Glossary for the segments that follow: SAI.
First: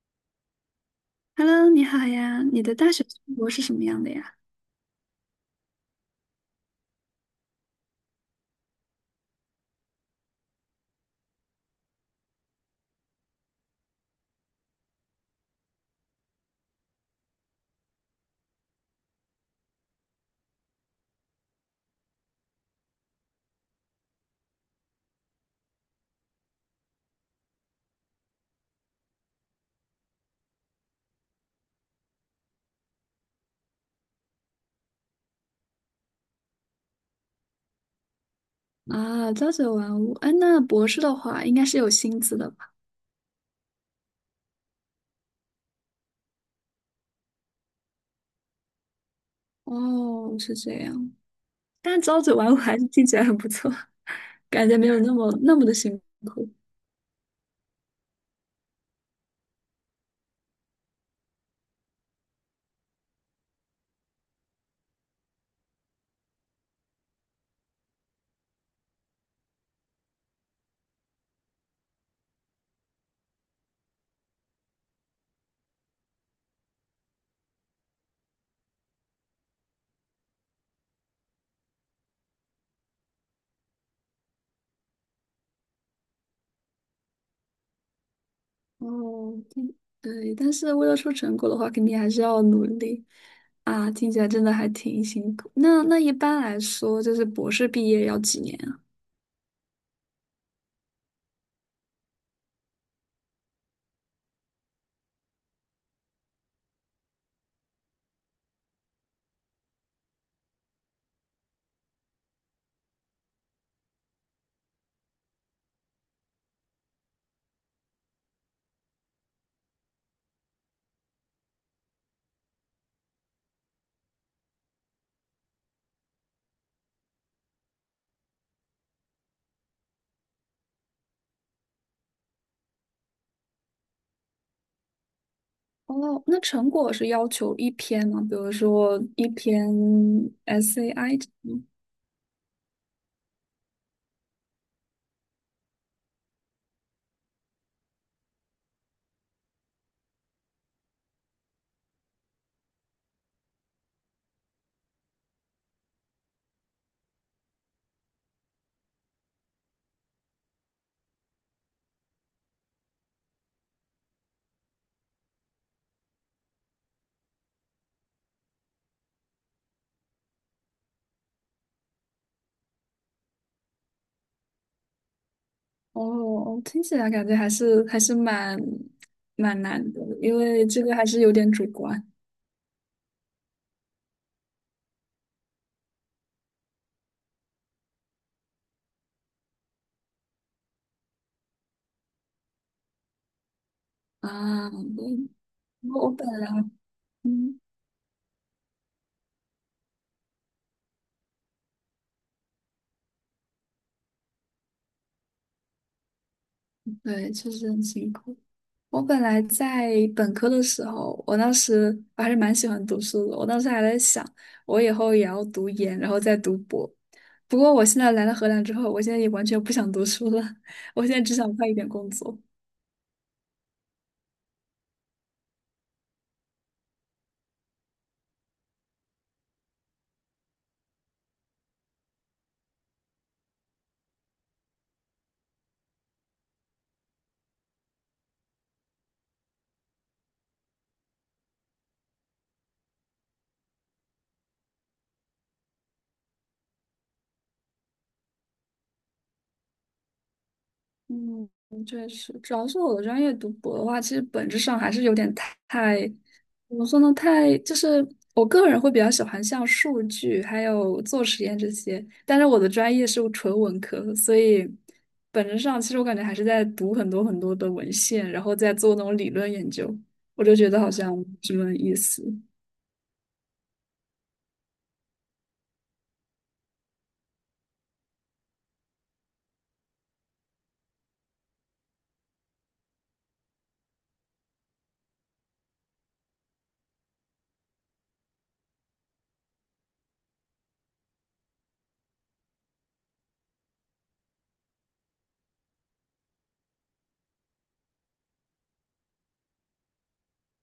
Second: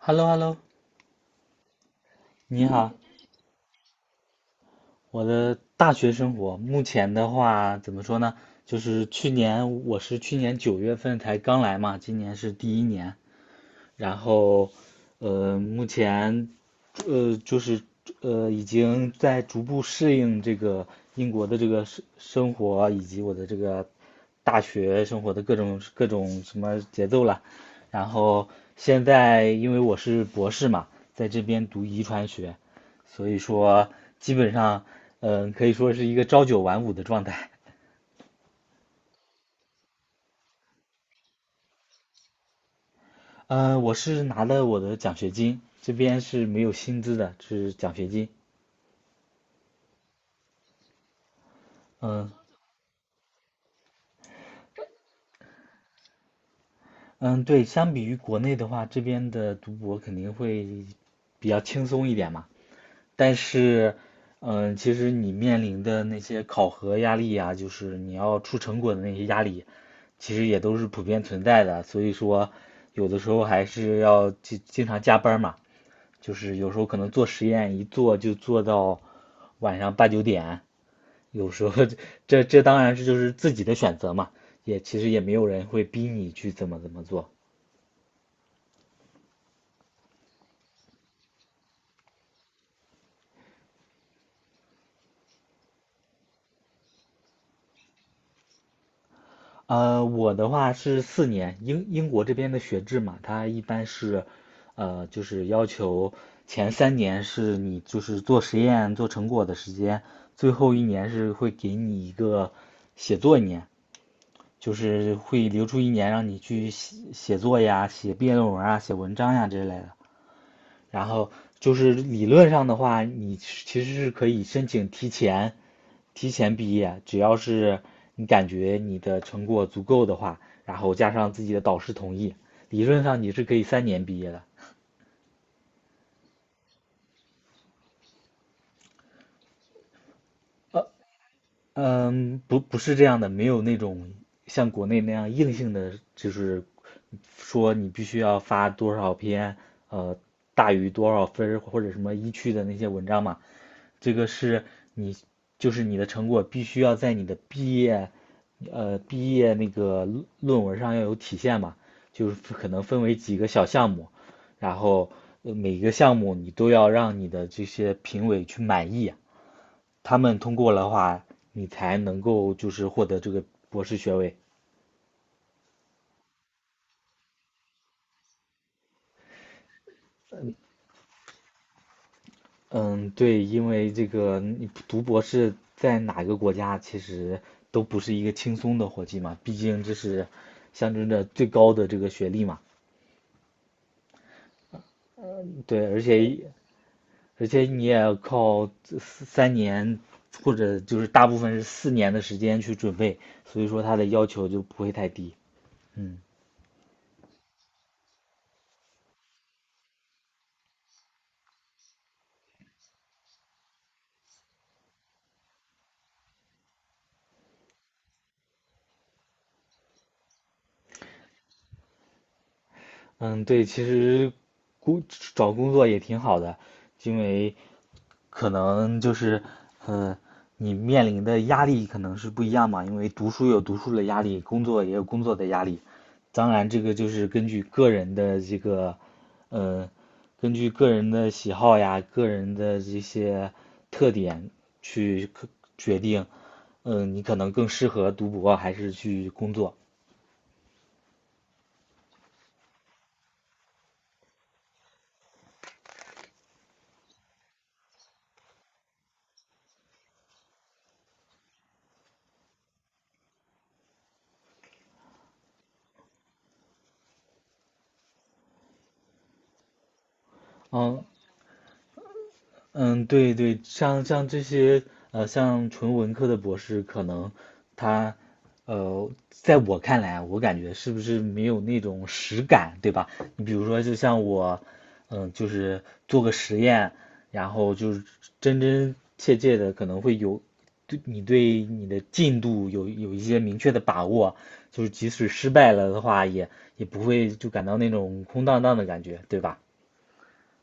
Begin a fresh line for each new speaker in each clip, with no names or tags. hello hello
Hello，你好呀，你
你
的大
好。
学生活是什么样的呀？
我的大学生活，目前的话怎么说呢？就是去年我是去年9月份才刚来嘛，今年是第一年。然后，目前，就是已经在逐步适应这个英国的这个生活，以及我的这个大学生活的各种什么节奏了。然后现在因为我是博士嘛，在这边读遗传学，所以说基本上，可以说是一个朝九晚五的状态。
啊，朝九晚五，哎，那博士的话应该是有薪资的吧？
嗯，我是拿了我的奖学金，这边是没有薪资的，是奖学金。
哦，是这样，但朝
嗯，
九晚五还是听起来很不错，感觉没有那么的辛苦。
嗯，对，相比于国内的话，这边的读博肯定会比较轻松一点嘛。但是，其实你面临的那些考核压力呀，就是你要出成果的那些压力，其实也都是普遍存在的。所以说，有的时候还是要经常加班嘛，就是有时候可能做实验一做就做到晚上8、9点，有时候 这当然是就是自己的选择嘛，也其实也没有人会逼你去怎么怎么做。
哦，对，但是为了出成果的话，肯定还是要努力啊。听起来真的还挺辛苦。那一般来说，就是博士毕业要几年啊？
我的话是四年，英国这边的学制嘛，它一般是，就是要求前3年是你就是做实验做成果的时间，最后一年是会给你一个写作一年，就是会留出一年让你去写写作呀、写毕业论文啊、写文章呀这类的。然后就是理论上的话，你其实是可以申请提前毕业，只要是你感觉你的成果足够的话，然后加上自己的导师同意，理论上你是可以3年毕业的。
哦，那成果是要求一篇吗？比如说一篇 SAI 这种。
嗯，不是这样的，没有那种像国内那样硬性的，就是说你必须要发多少篇，呃，大于多少分儿或者什么一区的那些文章嘛。这个是你就是你的成果必须要在你的毕业那个论文上要有体现嘛，就是可能分为几个小项目，然后每个项目你都要让你的这些评委去满意，他们通过的话，你才能够就是获得这个博士学位。
哦，听起来感觉还是蛮难的，因为这个还是有点主观
嗯，对，因为这个你读博士在哪个国家，其实都不是一个轻松的活计嘛，毕竟这是象征着最高的这个学历嘛。
啊。对。
对，而
我我本
且
来嗯
你也要靠这三年或者就是大部分是4年的时间去准备，所以说他的要求就不会太低。嗯，
对，确实很辛苦。我本来在本科的时候，我当时我还是蛮喜欢读书的，我当时还在想，我以后也要读研，然后再读博。不过我现在来了荷兰之后，我现在也完全不想读书了，我现在只想快一点工作。
嗯，对，其实工找工作也挺好的，因为可能就是，嗯，你面临的压力可能是不一样嘛，因为读书有读书的压力，工作也有工作的压力。当然，这个就是根据个人的这个，嗯，根据个人的喜好呀，个人的这些特点去决定，你可能更适合读博还是去工作。
嗯，确实，主要是我的专业读博的话，其实本质上还是有点太，怎么说呢？太就是我个人会比较喜欢像数据还有做实验这些，但是我的专业是纯文科，所以本质上其实我感觉还是在读很多很多的文献，然后再做那种理论研究，我就觉得好
嗯，
像没什么意思。
嗯，对对，像这些像纯文科的博士，可能他在我看来啊，我感觉是不是没有那种实感，对吧？你比如说，就像我，就是做个实验，然后就是真真切切的，可能会有对你的进度有一些明确的把握，就是即使失败了的话，也不会就感到那种空荡荡的感觉，对吧？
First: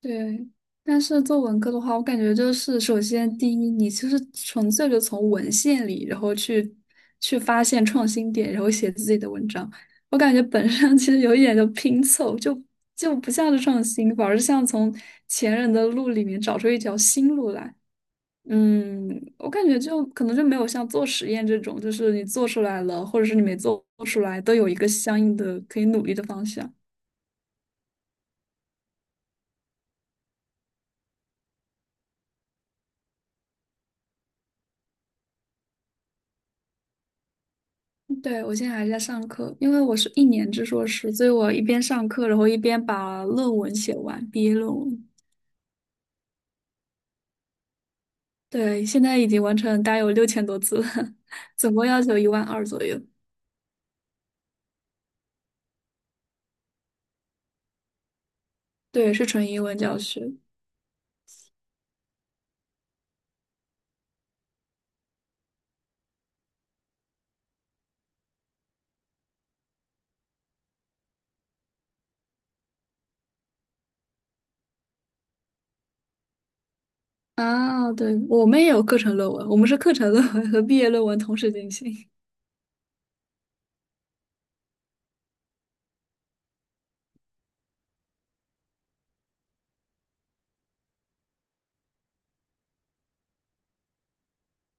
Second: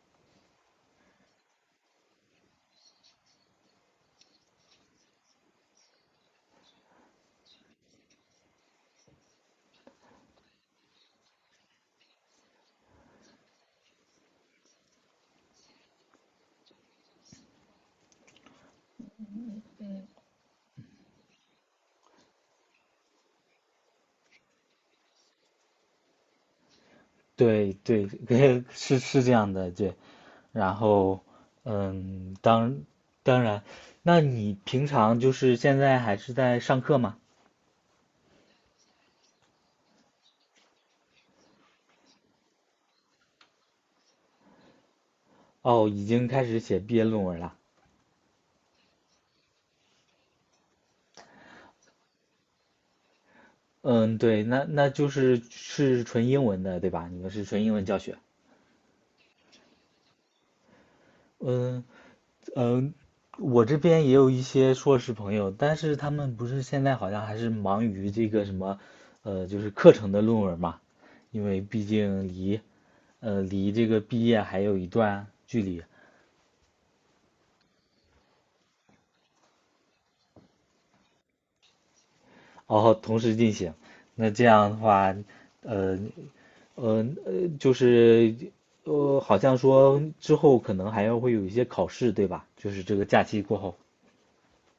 对，但是做文科的话，我感觉就是首先第一，你就是纯粹的从文献里，然后去发现创新点，然后写自己的文章。我感觉本身其实有一点就拼凑，就不像是创新，反而像从前人的路里面找出一条新路来。嗯，我感觉就可能就没有像做实验这种，就是你做出来了，或者是你没做出来，都有一个相应的可以努力的方向。
对对，是这样的，对。然后，嗯，当当然，那你平常就是现在还是在上课吗？
对，我现在还在上课，因为我是1年制硕士，所以我一边上课，然后一边把论文写完，毕业论文。
哦，已经开始写毕业论文了。
对，现在已经完成，大概有6000多字了，总共要求1.2万左右。
嗯，对，那那就是是纯英文的，对吧？你们是纯英文教学。
对，是纯英文教学。
嗯嗯，我这边也有一些硕士朋友，但是他们不是现在好像还是忙于这个什么，就是课程的论文嘛，因为毕竟离这个毕业还有一段距离。
啊，对，我们也有课程论文，我们是课程论文和毕业论文同时进行。
然后同时进行。那这样的话，呃，就是，好像说之后可能还要会有一些考试，对吧？就是这个假期过后，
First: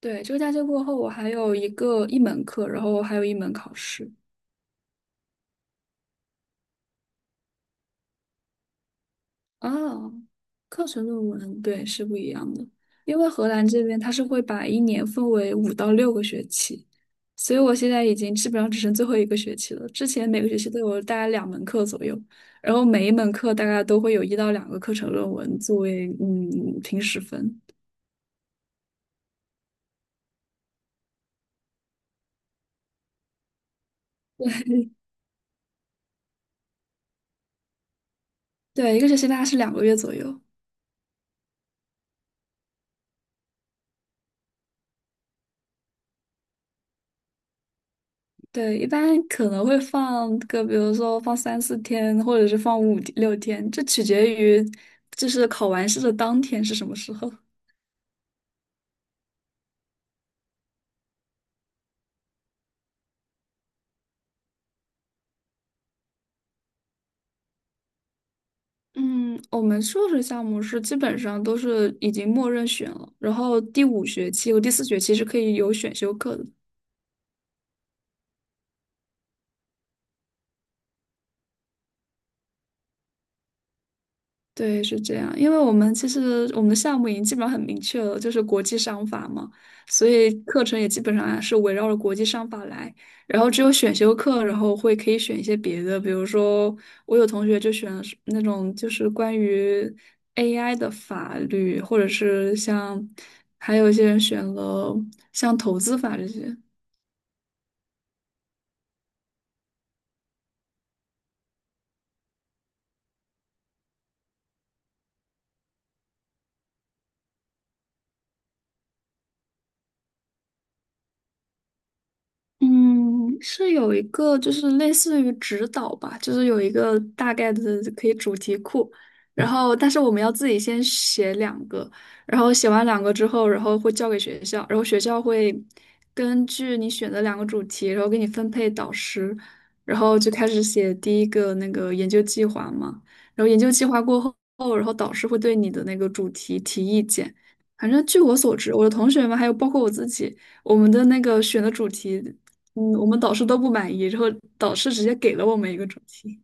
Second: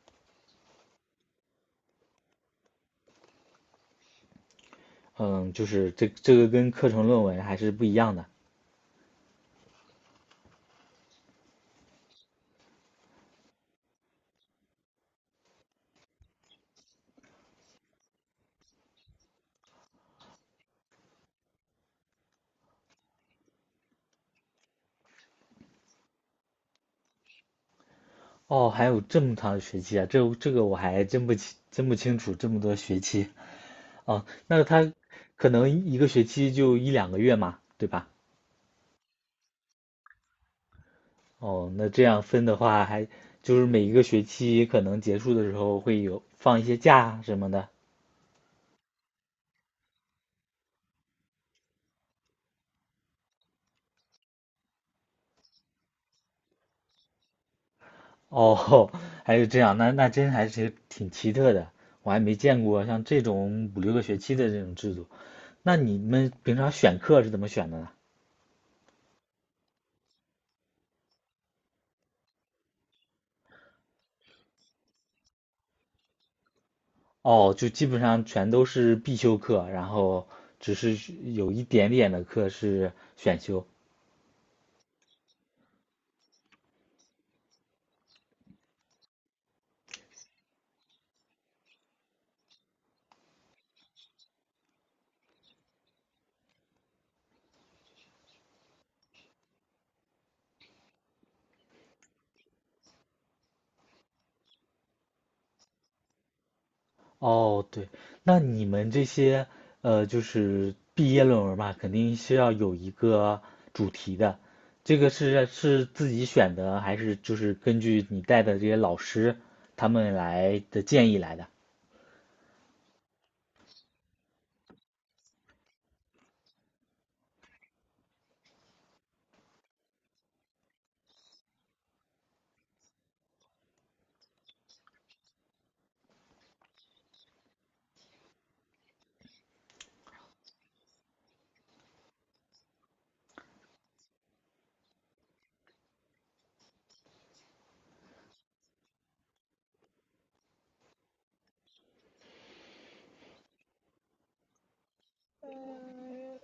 对，这个假期过后，我还有一门课，然后还有一门考试。
嗯，就是这个跟课程论文还是不一样的。
哦，课程论文，对，是不一样的。因为荷兰这边它是会把一年分为5到6个学期，所以我现在已经基本上只剩最后一个学期了。之前每个学期都有大概两门课左右，然后每一门课大概都会有一到两个课程论文作为平时分。
哦，还有这么长的学期啊，这个我还真不清楚这么多学期啊。那他可能一个学期就1、2个月嘛，对吧？
对，一个学期大概是2个月左右。
哦，那这样分的话，还就是每一个学期可能结束的时候会有放一些假什么的。
对，一般可能会放个，比如说放3、4天，或者是放5、6天，这取决于就是考完试的当天是什么时候。
哦，还是这样，那真还是挺奇特的，我还没见过像这种5、6个学期的这种制度。那你们平常选课是怎么选的呢？
嗯，我们硕士项目是基本上都是已经默认选了，然后第五学期和第四学期是可以有选修课的。
哦，就基本上全都是必修课，然后只是有一点点的课是选修。
对，是这样，因为其实我们的项目已经基本上很明确了，就是国际商法嘛，所以课程也基本上啊是围绕着国际商法来。然后只有选修课，然后会可以选一些别的，比如说我有同学就选了是那种就是关于 AI 的法律，或者是像还有一些人选了像投资法这些。
哦，对，那你们这些就是毕业论文嘛，肯定是要有一个主题的。这个是是自己选的，还是就是根据你带的这些老师他们来的建议来的？
嗯，是有一个就是类似于指导吧，就是有一个大概的可以主题库，然后但是我们要自己先写两个，然后写完两个之后，然后会交给学校，然后学校会根据你选的两个主题，然后给你分配导师，然后就开始写第一个那个研究计划嘛，然后研究计划过后，然后导师会对你的那个主题提意见，反正据我所知，我的同学们还有包括我自己。我们的那个选的主题我们导师都不满意，然后导师直接给了我们一个主题。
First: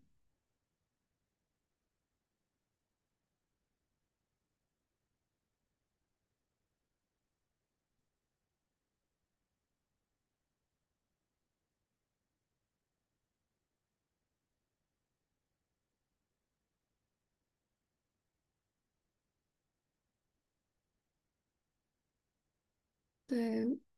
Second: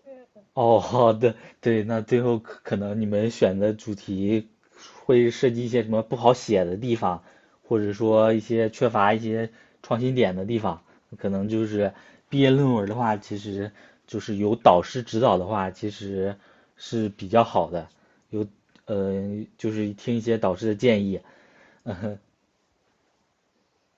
哦，好的，对，那最后可能你们选的主题会涉及一些什么不好写的地方，或者说一些缺乏一些创新点的地方，可能就是毕业论文的话，其实就是有导师指导的话，其实是比较好的，有呃，就是听一些导师的建议，
对，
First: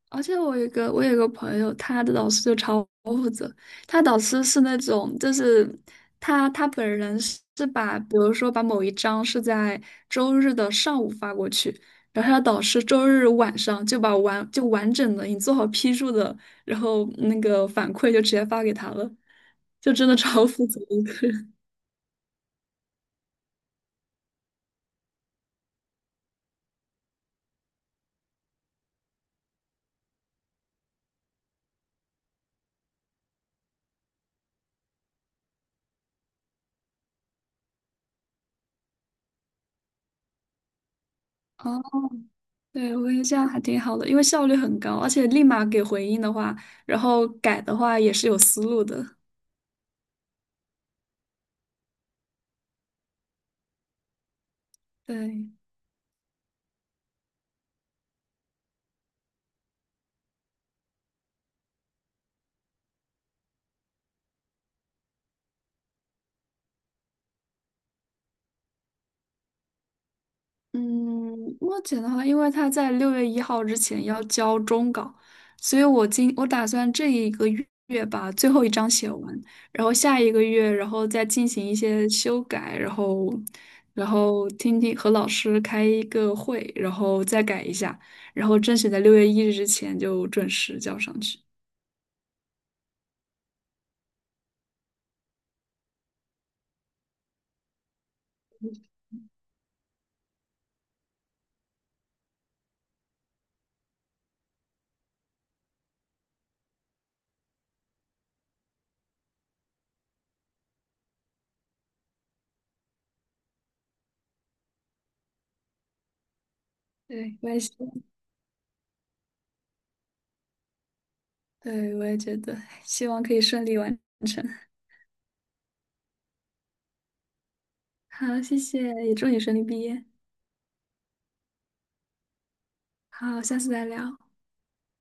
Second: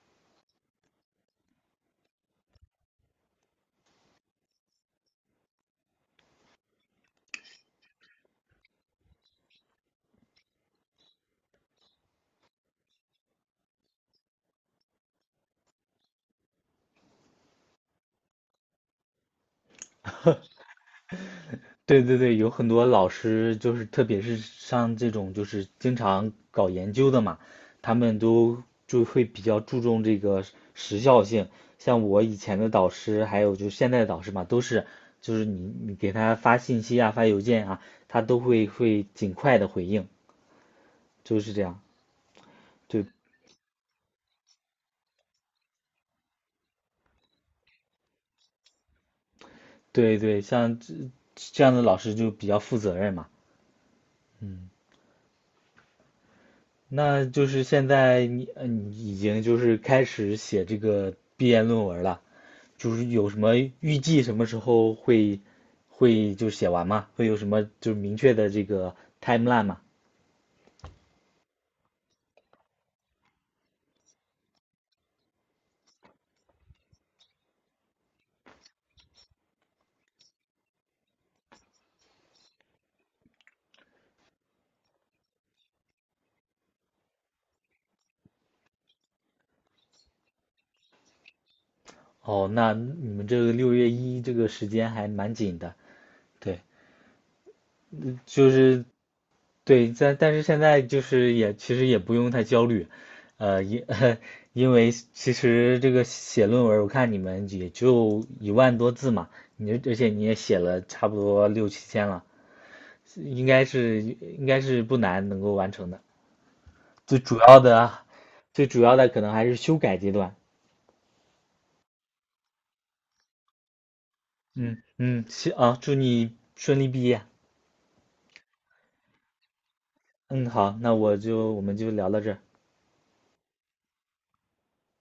而且我有一个朋友，他的导师就超负责。他导师是那种，就是他本人是把，比如说把某一章是在周日的上午发过去，然后他的导师周日晚上就完整的你做好批注的，然后那个反馈就直接发给他了，就真的超负责的一个人。
对对对，有很多老师就是，特别是像这种就是经常搞研究的嘛，他们都就会比较注重这个时效性。像我以前的导师，还有就是现在的导师嘛，都是就是你给他发信息啊，发邮件啊，他都会尽快的回应，就是这样。
对，我
对
感觉得这样还挺好的，因为效率很高，而且立马给回应的话，然后改的话也是有思路的。
对对，像这样的老师就比较负责任嘛。嗯，
对，
那就是现在你你已经就是开始写这个毕业论文了。就是有什么预计什么时候会就写完吗？会有什么就是明确的这个 timeline 吗？
嗯，目前的话，因为他在6月1号之前要交终稿，所以我打算这一个月把最后一章写完，然后下一个月，然后再进行一些修改，然后和老师开一个会，然后再改一下，然后争取在6月1日之前就准时交上去。
哦，那你们这个6月1这个时间还蛮紧的，对，就是对，但是现在就是也其实也不用太焦虑，因 因为其实这个写论文，我看你们也就1万多字嘛，而且你也写了差不多六七千了，应该是不难能够完成的。最主
对，我
要
也是。
的啊，最主要的可能还是修改阶段。
对，我也觉得，希望可以顺利完成。
嗯嗯，行啊，祝你顺利毕业。
好，谢谢，也祝你顺利毕业。
嗯，好，那我们就聊到这儿。
好，下次再聊。